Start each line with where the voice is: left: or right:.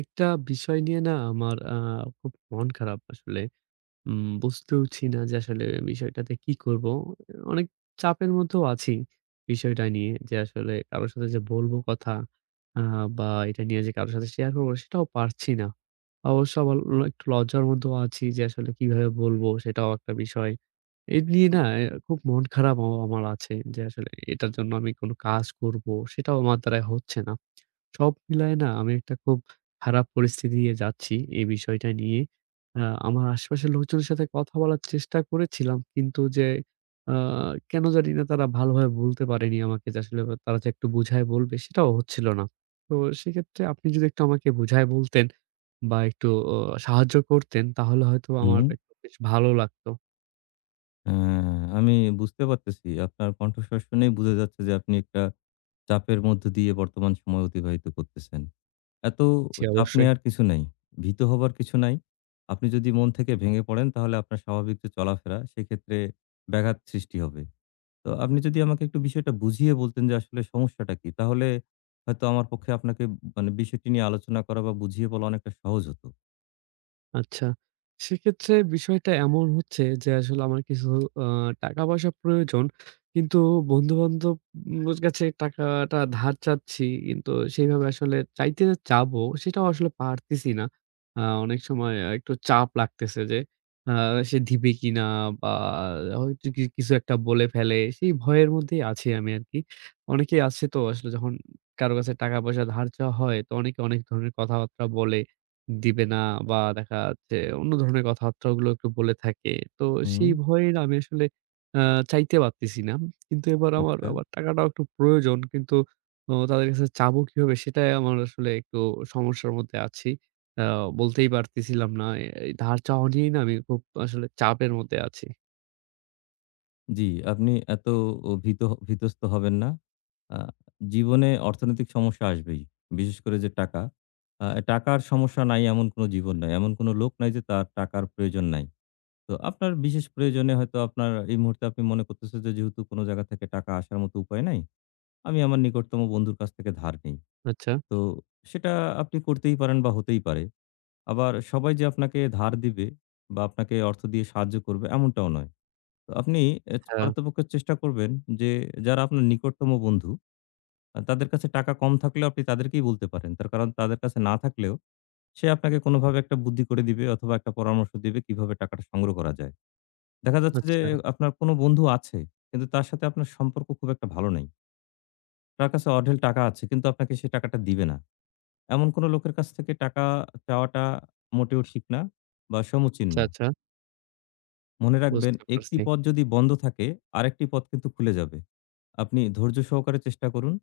right: একটা বিষয় নিয়ে না আমার খুব মন খারাপ আসলে। বুঝতেওছি না যে আসলে বিষয়টাতে কি করব? অনেক চাপের মধ্যেও আছি বিষয়টা নিয়ে যে আসলে কারো সাথে যে বলব কথা আ বা এটা নিয়ে যে কারো সাথে শেয়ার করব সেটাও পারছি না। অবশ্য আবার একটু লজ্জার মধ্যেও আছি যে আসলে কিভাবে বলব সেটাও একটা বিষয়। এই নিয়ে না খুব মন খারাপ আমার আছে যে আসলে এটার জন্য আমি কোন কাজ করব সেটাও আমার দ্বারা হচ্ছে না। সব মিলায় না আমি একটা খুব খারাপ পরিস্থিতি দিয়ে যাচ্ছি এই বিষয়টা নিয়ে। আ আমার আশেপাশের লোকজনের সাথে কথা বলার চেষ্টা করেছিলাম কিন্তু যে আ কেন জানি না তারা ভালোভাবে বলতে পারেনি আমাকে যে আসলে তারা যে একটু বুঝায় বলবে সেটাও হচ্ছিল না। তো সেক্ষেত্রে আপনি যদি একটু আমাকে বুঝায় বলতেন বা একটু অ সাহায্য করতেন তাহলে হয়তো আমার
left: হুম,
right: একটু বেশ ভালো লাগতো।
left: হ্যাঁ, আমি বুঝতে পারতেছি। আপনার কণ্ঠস্বর শুনেই বুঝা যাচ্ছে যে আপনি একটা চাপের মধ্য দিয়ে বর্তমান সময় অতিবাহিত করতেছেন। এত
right: জি,
left: চাপ
right: অবশ্যই।
left: নেয়ার কিছু নাই। ভীত হবার কিছু নাই। আপনি যদি মন থেকে ভেঙে পড়েন তাহলে আপনার স্বাভাবিক যে চলাফেরা সেক্ষেত্রে ব্যাঘাত সৃষ্টি হবে। তো আপনি যদি আমাকে একটু বিষয়টা বুঝিয়ে বলতেন যে আসলে সমস্যাটা কি? তাহলে হয়তো আমার পক্ষে আপনাকে মানে বিষয়টি নিয়ে আলোচনা করা বা বুঝিয়ে বলা অনেকটা সহজ হতো।
right: আচ্ছা। সেক্ষেত্রে বিষয়টা এমন হচ্ছে যে আসলে আমার কিছু আ টাকা-পয়সা প্রয়োজন। কিন্তু বন্ধু-বান্ধব কাছে টাকাটা ধার চাচ্ছি। কিন্তু সেইভাবে আসলে চাইতে যে চাবো সেটাও আসলে পারতেছি না। অনেক সময় একটু চাপ লাগতেছে যে আ সে দিবে কিনা বা হয়তো কি কিছু একটা বলে ফেলে। সেই ভয়ের মধ্যেই আছি আমি আরকি। অনেকেই আছে তো আসলে যখন কারো কাছে টাকা-পয়সা ধার চাওয়া হয় তো অনেকে অনেক ধরনের কথাবার্তা বলে। দিবে না বা দেখা যাচ্ছে অন্য ধরনের কথাবার্তাগুলো একটু বলে থাকে। তো
left: হুম,
right: সেই ভয়ে না আমি আসলে আ চাইতে পারতেছি না। কিন্তু এবার আমার
left: আচ্ছা।
right: আবার টাকাটাও একটু প্রয়োজন। কিন্তু ও তাদের কাছে চাবো কিভাবে সেটাই আমার আসলে একটু সমস্যার মধ্যে আছি। আ বলতেই পারতেছিলাম না। এই ধার চাওয়া নিয়েই না আমি খুব আসলে চাপের মধ্যে আছি।
left: জি, আপনি এত ও ভীত ভীতস্ত হবেন না। আ জীবনে অর্থনৈতিক সমস্যা আসবেই। বিশেষ করে যে টাকা, আ টাকার সমস্যা নাই এমন কোনো জীবন নাই। এমন কোনো লোক নাই যে তার টাকার প্রয়োজন নাই। তো আপনার বিশেষ প্রয়োজনে হয়তো আপনার এই মুহূর্তে আপনি মনে করতেছেন যে যেহেতু কোনো জায়গা থেকে টাকা আসার মতো উপায় নাই, আমি আমার নিকটতম বন্ধুর কাছ থেকে ধার নেই।
right: আচ্ছা,
left: তো সেটা আপনি করতেই পারেন বা হতেই পারে। আবার সবাই যে আপনাকে ধার দিবে বা আপনাকে অর্থ দিয়ে সাহায্য করবে এমনটাও নয়। তো আপনি এ
right: আ
left: পারতপক্ষে চেষ্টা করবেন যে যারা আপনার নিকটতম বন্ধু, তাদের কাছে টাকা কম থাকলেও আপনি তাদেরকেই বলতে পারেন। তার কারণ তাদের কাছে না থাকলেও সে আপনাকে কোনোভাবে একটা বুদ্ধি করে দিবে অথবা একটা পরামর্শ দিবে কিভাবে টাকাটা সংগ্রহ করা যায়। দেখা যাচ্ছে যে
right: আচ্ছা,
left: আপনার কোনো বন্ধু আছে, কিন্তু তার সাথে আপনার সম্পর্ক খুব একটা ভালো নেই। তার কাছে অঢেল টাকা আছে কিন্তু আপনাকে সে টাকাটা দিবে না। এমন কোনো লোকের কাছ থেকে টাকা চাওয়াটা মোটেও ঠিক না বা সমীচীন
right: আচ্ছা,
left: না।
right: আচ্ছা,
left: মনে রাখবেন
right: বুঝতে
left: একটি
right: পারছি।
left: পথ যদি বন্ধ থাকে আরেকটি পথ কিন্তু খুলে যাবে। আপনি ধৈর্য সহকারে চেষ্টা করুন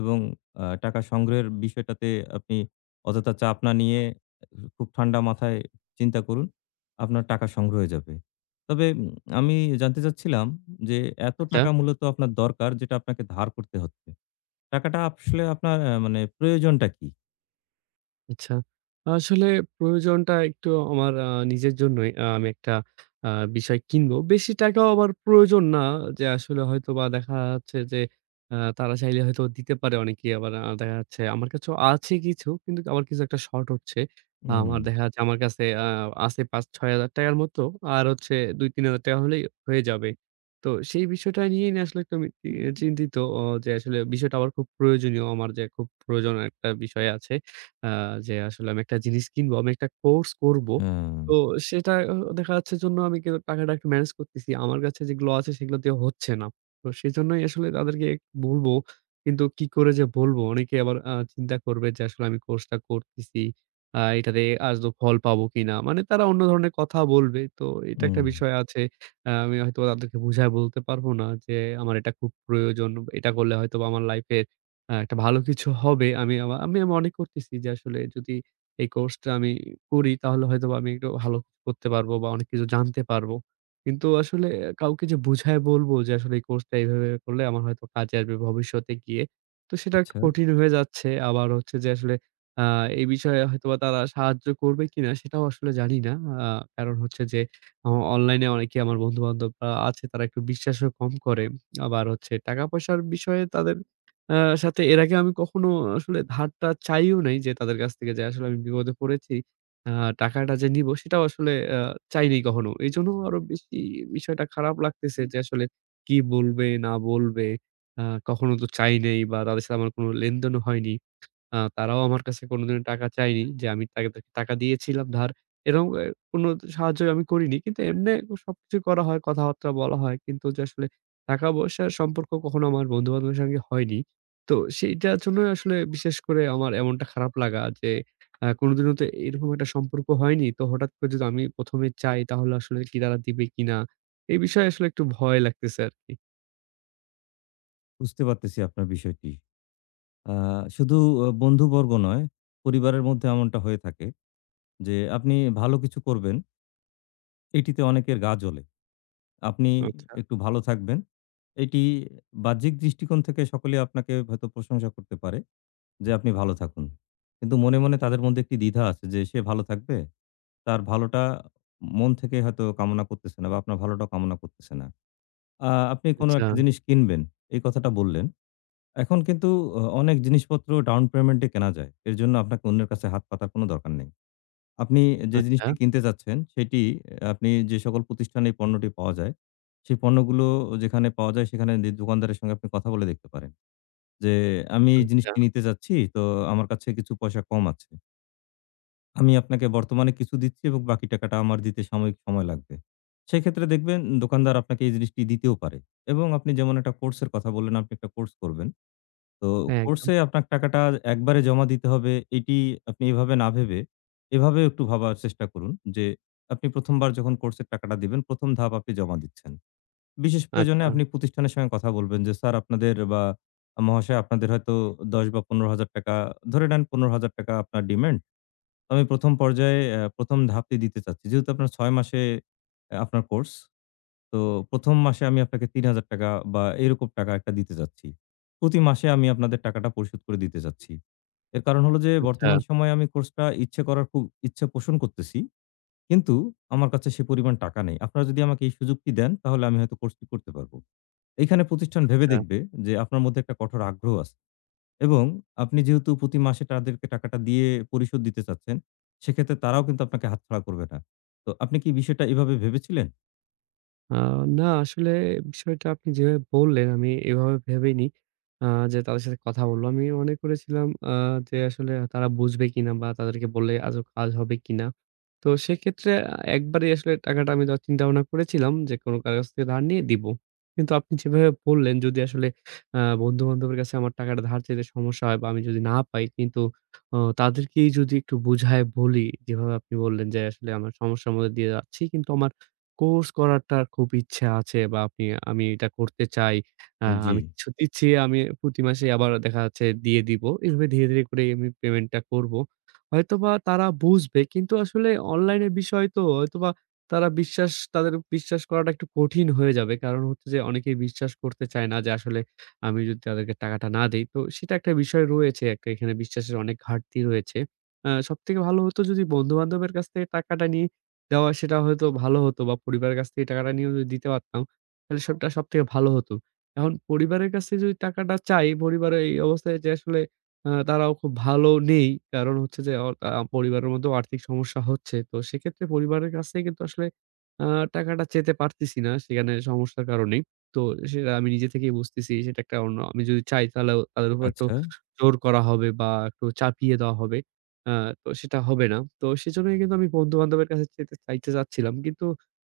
left: এবং টাকা সংগ্রহের বিষয়টাতে আপনি অযথা চাপ না নিয়ে খুব ঠান্ডা মাথায় চিন্তা করুন। আপনার টাকা সংগ্রহ হয়ে যাবে। তবে আমি জানতে চাচ্ছিলাম যে এত
right: আচ্ছা।
left: টাকা মূলত আপনার দরকার যেটা আপনাকে ধার করতে হচ্ছে। টাকাটা আসলে আপনার মানে প্রয়োজনটা কি?
right: আচ্ছা। আসলে প্রয়োজনটা একটু আমার নিজের জন্যই। আমি একটা আ বিষয় কিনবো। বেশি টাকাও আমার প্রয়োজন না, যে আসলে হয়তোবা দেখা যাচ্ছে যে তারা চাইলে হয়তো দিতে পারে অনেকেই। আবার দেখা যাচ্ছে আমার কাছেও আছে কিছু, কিন্তু আমার কিছু একটা শর্ট হচ্ছে।
left: উম
right: আমার দেখা যাচ্ছে আমার কাছে আছে ৳৫,০০০-৬,০০০ র মতো। আর হচ্ছে ৳২,০০০-৩,০০০ হলেই হয়ে যাবে। তো সেই বিষয়টা নিয়েই না আসলে একটু আমি চিন্তিত, যে আসলে বিষয়টা আমার খুব প্রয়োজনীয়। আমার যে খুব প্রয়োজন একটা বিষয় আছে। আ যে আসলে আমি একটা জিনিস কিনবো, আমি একটা কোর্স করব।
left: আ
right: তো সেটা দেখা যাচ্ছে জন্য আমি কিন্তু টাকাটা একটু ম্যানেজ করতেছি। আমার কাছে যেগুলো আছে সেগুলো দিয়ে হচ্ছে না। তো সেজন্যই আসলে তাদেরকে বলবো। কিন্তু কি করে যে বলবো? অনেকে আবার চিন্তা করবে যে আসলে আমি কোর্সটা করতেছি। এটাতে আদৌ ফল পাবো কিনা? মানে তারা অন্য ধরনের কথা বলবে। তো এটা একটা
left: উম
right: বিষয় আছে। আমি হয়তোবা তাদেরকে বুঝায় বলতে পারবো না যে আমার এটা খুব প্রয়োজন। এটা করলে হয়তোবা আমার লাইফে একটা ভালো কিছু হবে। আমি মনে করতেছি যে আসলে যদি এই কোর্সটা আমি করি তাহলে হয়তোবা আমি একটু ভালো করতে পারবো বা অনেক কিছু জানতে পারবো। কিন্তু আসলে কাউকে যে বুঝায় বলবো যে আসলে এই কোর্সটা এভাবে করলে আমার হয়তো কাজে আসবে ভবিষ্যতে গিয়ে। তো সেটা একটু
left: আচ্ছা,
right: কঠিন হয়ে যাচ্ছে। আবার হচ্ছে যে আসলে আ এই বিষয়ে হয়তোবা তারা সাহায্য করবে কিনা সেটাও আসলে জানি না। আ কারণ হচ্ছে যে অ অনলাইনে অনেকে আমার বন্ধু-বান্ধবরা আছে তারা একটু বিশ্বাসও কম করে। আবার হচ্ছে টাকা-পয়সার বিষয়ে তাদের আ সাথে এর আগে আমি কখনো আসলে ধারটা চাইও নাই যে তাদের কাছ থেকে যে আসলে আমি বিপদে পড়েছি। আ টাকাটা যে নিবো সেটাও আসলে চাইনি কখনো। এজন্য আরো বেশি বিষয়টা খারাপ লাগতেছে যে আসলে কি বলবে, না বলবে। আ কখনো তো চাই নাই বা তাদের সাথে আমার কোনো লেনদেনও হয়নি। তারাও আমার কাছে কোনোদিনও টাকা চায়নি যে আমি তাদেরকে টাকা দিয়েছিলাম ধার। এরকম কোনো সাহায্য আমি করিনি। কিন্তু এমনে সবকিছু করা হয়, কথাবার্তা বলা হয়। কিন্তু যে আসলে টাকা-পয়সার সম্পর্ক কখনো আমার বন্ধু-বান্ধবের সঙ্গে হয়নি। তো সেইটার জন্যই আসলে বিশেষ করে আমার এমনটা খারাপ লাগা যে কোনোদিনও তো এরকম একটা সম্পর্ক হয়নি। তো হঠাৎ করে যদি আমি ১ম এ চাই তাহলে আসলে কি তারা দিবে কিনা? এই বিষয়ে আসলে একটু ভয় লাগতেছে আরকি।
left: বুঝতে পারতেছি আপনার বিষয়টি। আ শুধু বন্ধুবর্গ নয়, পরিবারের মধ্যে এমনটা হয়ে থাকে যে, আপনি ভালো কিছু করবেন, এটিতে অনেকের গা জ্বলে। আপনি
right: আচ্ছা,
left: একটু ভালো থাকবেন। এটি বাহ্যিক দৃষ্টিকোণ থেকে সকলে আপনাকে হয়তো প্রশংসা করতে পারে যে, আপনি ভালো থাকুন। কিন্তু মনে, মনে তাদের মধ্যে একটি দ্বিধা আছে যে, সে ভালো থাকবে। তার ভালোটা মন থেকে হয়তো কামনা করতেছে না বা আপনার ভালোটাও কামনা করতেছে না। আ আপনি কোনো
right: আচ্ছা,
left: একটা জিনিস কিনবেন, এই কথাটা বললেন। এখন কিন্তু অনেক জিনিসপত্র ডাউন পেমেন্ট এ কেনা যায়। এর জন্য আপনাকে অন্যের কাছে হাত পাতার কোনো দরকার নেই। আপনি যে
right: আচ্ছা,
left: জিনিসটি কিনতে চাচ্ছেন সেটি আপনি যে সকল প্রতিষ্ঠানে এই পণ্যটি পাওয়া যায়, সেই পণ্যগুলো যেখানে পাওয়া যায় সেখানে দোকানদারের সঙ্গে আপনি কথা বলে দেখতে পারেন। যে আমি এই
right: আচ্ছা।
left: জিনিসটি নিতে চাচ্ছি, তো আমার কাছে কিছু পয়সা কম আছে। আমি আপনাকে বর্তমানে কিছু দিচ্ছি এবং বাকি টাকাটা আমার দিতে সাময়িক সময় লাগবে। সেক্ষেত্রে দেখবেন দোকানদার আপনাকে এই জিনিসটি দিতেও পারে। এবং আপনি যেমন একটা কোর্স এর কথা বললেন, আপনি একটা কোর্স করবেন। তো
right: হ্যাঁ, একদম।
left: কোর্সে আপনার টাকাটা একবারে জমা দিতে হবে এটি আপনি এভাবে না ভেবে, এভাবেও একটু ভাবার চেষ্টা করুন যে, আপনি ১ম বার যখন কোর্সের টাকাটা দিবেন ১ম ধাপ আপনি জমা দিচ্ছেন। বিশেষ প্রয়োজনে
right: আচ্ছা,
left: আপনি প্রতিষ্ঠানের সঙ্গে কথা বলবেন যে, "স্যার আপনাদের বা মহাশয় আপনাদের হয়তো ১০ বা ৳১৫,০০০ ধরে নেন ৳১৫,০০০ আপনার ডিমান্ড। আমি ১ম পর্যায়ে ১ম ধাপটি দিতে চাচ্ছি।" যেহেতু আপনার ৬ মাসে আপনার কোর্স। তো ১ম মাসে আমি আপনাকে ৳৩,০০০ বা এরকম টাকা একটা দিতে চাচ্ছি। প্রতি মাসে আমি আপনাদের টাকাটা পরিশোধ করে দিতে চাচ্ছি। এর কারণ হলো যে
right: আচ্ছা,
left: বর্তমান সময়ে আমি কোর্সটা ইচ্ছে করার খুব ইচ্ছে পোষণ করতেছি। কিন্তু আমার কাছে সে পরিমাণ টাকা নেই। আপনারা যদি আমাকে এই সুযোগটি দেন তাহলে আমি হয়তো কোর্সটি করতে পারব। এইখানে প্রতিষ্ঠান ভেবে
right: আচ্ছা।
left: দেখবে যে আপনার মধ্যে একটা কঠোর আগ্রহ আছে এবং আপনি যেহেতু প্রতি মাসে তাদেরকে টাকাটা দিয়ে পরিশোধ দিতে চাচ্ছেন, সেক্ষেত্রে তারাও কিন্তু আপনাকে হাতছাড়া করবে না। তো আপনি কি বিষয়টা এভাবে ভেবেছিলেন?
right: আ না আসলে বিষয়টা আপনি যেভাবে বললেন, আমি এভাবে ভেবেইনি আ যে তাদের সাথে কথা বলব। আমি মনে করেছিলাম যে আসলে তারা বুঝবে কিনা বা তাদেরকে বললে আদৌ কাজ হবে কিনা। তো সেক্ষেত্রে একবারেই আসলে টাকাটা আমি দেওয়ার চিন্তা ভাবনা করেছিলাম যে কোনো কারো কাছ থেকে ধার নিয়ে দিব। কিন্তু আপনি যেভাবে বললেন যদি আসলে বন্ধু-বান্ধবের কাছে আমার টাকাটা ধার চাইতে সমস্যা হয় বা আমি যদি না পাই কিন্তু তাদেরকেই যদি একটু বুঝায় বলি যেভাবে আপনি বললেন যে আসলে আমার সমস্যার মধ্যে দিয়ে যাচ্ছি কিন্তু আমার কোর্স করাটার খুব ইচ্ছা আছে বা আপনি আমি এটা করতে চাই।
left: জি,
right: আমি কিছু দিচ্ছি, আমি প্রতি মাসে আবার দেখা যাচ্ছে দিয়ে দিব। এভাবে ধীরে, ধীরে করে আমি পেমেন্টটা করব। হয়তোবা তারা বুঝবে কিন্তু আসলে অনলাইনের বিষয় তো হয়তোবা তারা বিশ্বাস তাদের বিশ্বাস করাটা একটু কঠিন হয়ে যাবে। কারণ হচ্ছে যে অনেকেই বিশ্বাস করতে চায় না যে আসলে আমি যদি তাদেরকে টাকাটা না দেই, তো সেটা একটা বিষয় রয়েছে। একটা এখানে বিশ্বাসের অনেক ঘাটতি রয়েছে। সবথেকে ভালো হতো যদি বন্ধু-বান্ধবের কাছ থেকে টাকাটা নিয়ে দেওয়া সেটা হয়তো ভালো হতো বা পরিবারের কাছ থেকে টাকাটা নিয়েও যদি দিতে পারতাম, তাহলে সবটা সবথেকে ভালো হতো। এখন পরিবারের কাছে যদি টাকাটা চাই, পরিবারের এই অবস্থায় যে আসলে তারাও খুব ভালো নেই। কারণ হচ্ছে যে অ আ পরিবারের মধ্যেও আর্থিক সমস্যা হচ্ছে। তো সেক্ষেত্রে পরিবারের কাছে কিন্তু আসলে আ টাকাটা চেতে পারতেছি না সেখানে সমস্যার কারণেই। তো সেটা আমি নিজে থেকেই বুঝতেছি সেটা একটা অন্য আমি যদি চাই তাহলেও তাদের উপর একটু
left: আচ্ছা।
right: জোর করা হবে বা একটু চাপিয়ে দেওয়া হবে। আ তো সেটা হবে না। তো সেজন্যই কিন্তু আমি বন্ধু-বান্ধবের কাছে চাইতে চাচ্ছিলাম। কিন্তু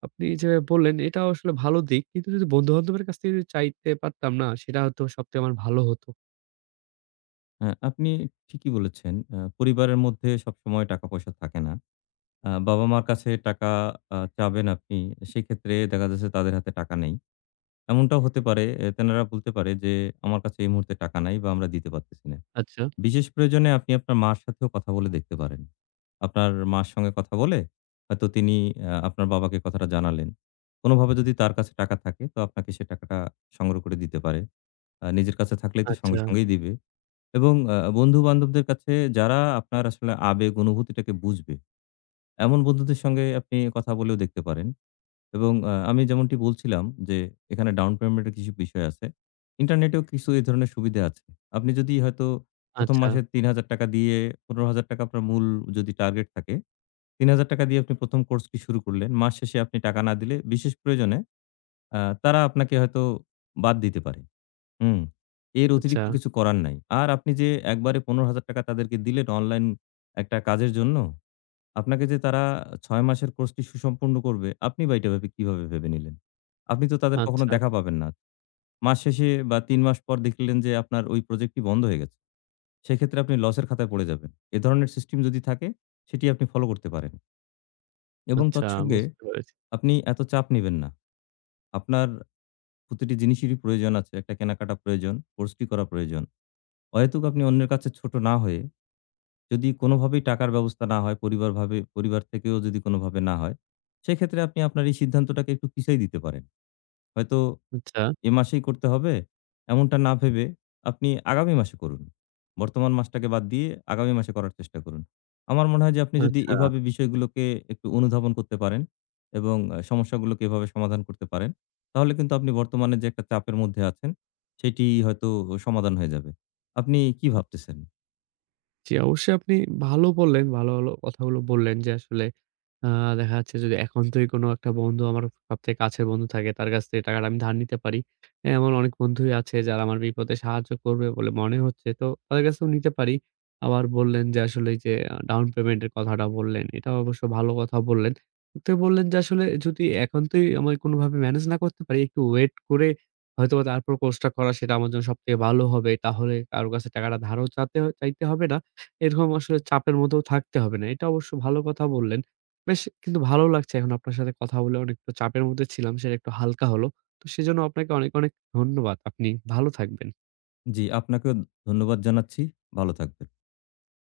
right: আপনি যে বললেন এটাও আসলে ভালো দিক। কিন্তু যদি বন্ধু-বান্ধবের কাছ থেকে যদি চাইতে পারতাম না সেটা হয়তো সবথেকে আমার ভালো হতো।
left: হ্যাঁ, আপনি ঠিকই বলেছেন। পরিবারের মধ্যে সবসময় টাকা-পয়সা থাকে না। বাবা-মার কাছে টাকা চাবেন আপনি। সেক্ষেত্রে দেখা যাচ্ছে তাদের হাতে টাকা নেই। এমনটাও হতে পারে তেনারা বলতে পারে যে, "আমার কাছে এই মুহূর্তে টাকা নাই বা আমরা দিতে পারতেছি না।"
right: আচ্ছা,
left: বিশেষ প্রয়োজনে আপনি আপনার মার সাথেও কথা বলে দেখতে পারেন। আপনার মার সঙ্গে কথা বলে হয়তো তিনি আপনার বাবাকে কথাটা জানালেন। কোনোভাবে যদি তার কাছে টাকা থাকে তো আপনাকে সে টাকাটা সংগ্রহ করে দিতে পারে। নিজের কাছে থাকলেই তো
right: আচ্ছা,
left: সঙ্গে সঙ্গেই দিবে। এবং বন্ধু-বান্ধবদের কাছে যারা আপনার আসলে আবেগ অনুভূতিটাকে বুঝবে, এমন বন্ধুদের সঙ্গে আপনি কথা বলেও দেখতে পারেন। এবং আমি যেমনটি বলছিলাম যে, এখানে ডাউন পেমেন্ট এর কিছু বিষয় আছে। ইন্টারনেটেও কিছু এই ধরনের সুবিধা আছে। আপনি যদি হয়তো ১ম
right: আচ্ছা,
left: মাসে ৳৩,০০০ দিয়ে ৳১৫,০০০ আপনার মূল যদি টার্গেট থাকে, ৳৩,০০০ দিয়ে আপনি ১ম কোর্সটি শুরু করলেন। মাস শেষে আপনি টাকা না দিলে বিশেষ প্রয়োজনে তারা আপনাকে হয়তো বাদ দিতে পারে। হুম, এর
right: আচ্ছা,
left: অতিরিক্ত কিছু করার নাই। আর আপনি যে একবারে ৳১৫,০০০ তাদেরকে দিলেন অনলাইন একটা কাজের জন্য, আপনাকে যে তারা ৬ মাসের কোর্সটি সুসম্পূর্ণ করবে, আপনি বা এটা ভেবে কিভাবে ভেবে নিলেন? আপনি তো তাদের কখনো
right: আচ্ছা,
left: দেখা পাবেন না। মাস শেষে বা ৩ মাস পর দেখলেন যে আপনার ওই প্রজেক্টটি বন্ধ হয়ে গেছে। সেক্ষেত্রে আপনি লসের খাতায় পড়ে যাবেন। এ ধরনের সিস্টেম যদি থাকে, সেটি আপনি ফলো করতে পারেন। এবং
right: আচ্ছা,
left: তৎসঙ্গে
right: বুঝতে পেরেছি।
left: আপনি এত চাপ নিবেন না। আপনার প্রতিটি জিনিসেরই প্রয়োজন আছে। একটা কেনাকাটা প্রয়োজন, কোর্সটি করা প্রয়োজন। অহেতুক আপনি অন্যের কাছে ছোট না হয়ে যদি কোনোভাবেই টাকার ব্যবস্থা না হয়, পরিবার থেকেও যদি কোনোভাবে না হয়, সেক্ষেত্রে আপনি আপনার এই সিদ্ধান্তটাকে একটু পিছাই দিতে পারেন। হয়তো
right: আচ্ছা,
left: এ মাসেই করতে হবে এমনটা না ভেবে আপনি আগামী মাসে করুন। বর্তমান মাসটাকে বাদ দিয়ে আগামী মাসে করার চেষ্টা করুন। আমার মনে হয় যে আপনি যদি
right: আচ্ছা।
left: এভাবে বিষয়গুলোকে একটু অনুধাবন করতে পারেন এবং সমস্যাগুলোকে এভাবে সমাধান করতে পারেন, তাহলে কিন্তু আপনি বর্তমানে যে একটা চাপের মধ্যে আছেন, সেটি হয়তো সমাধান হয়ে যাবে। আপনি কি ভাবতেছেন?
right: জি, অবশ্যই আপনি ভালো বললেন, ভালো, ভালো কথাগুলো বললেন যে আসলে আ দেখা যাচ্ছে যদি একান্তই কোনো একটা বন্ধু আমার সবথেকে কাছের বন্ধু থাকে, তার কাছ থেকে টাকাটা আমি ধার নিতে পারি। এমন অনেক বন্ধুই আছে যারা আমার বিপদে সাহায্য করবে বলে মনে হচ্ছে। তো তাদের কাছেও নিতে পারি। আবার বললেন যে আসলে এই যে ডাউন পেমেন্ট এর কথাটা বললেন, এটাও অবশ্য ভালো কথা বললেন। তো বললেন যে আসলে যদি একান্তই আমার কোনোভাবে ম্যানেজ না করতে পারি, একটু ওয়েট করে হয়তোবা তারপর কোর্সটা করা সেটা আমার জন্য সবথেকে ভালো হবে। তাহলে কারো কাছে টাকাটা ধারও চাইতে হবে না। এরকম আসলে চাপের মধ্যেও থাকতে হবে না। এটা অবশ্য ভালো কথা বললেন। বেশ কিন্তু ভালো লাগছে এখন আপনার সাথে কথা বলে অনেকটা চাপের মধ্যে ছিলাম, সেটা একটু হালকা হলো। তো সেজন্য আপনাকে অনেক, অনেক ধন্যবাদ। আপনি ভালো থাকবেন।
left: জি, আপনাকেও ধন্যবাদ জানাচ্ছি। ভালো থাকবেন।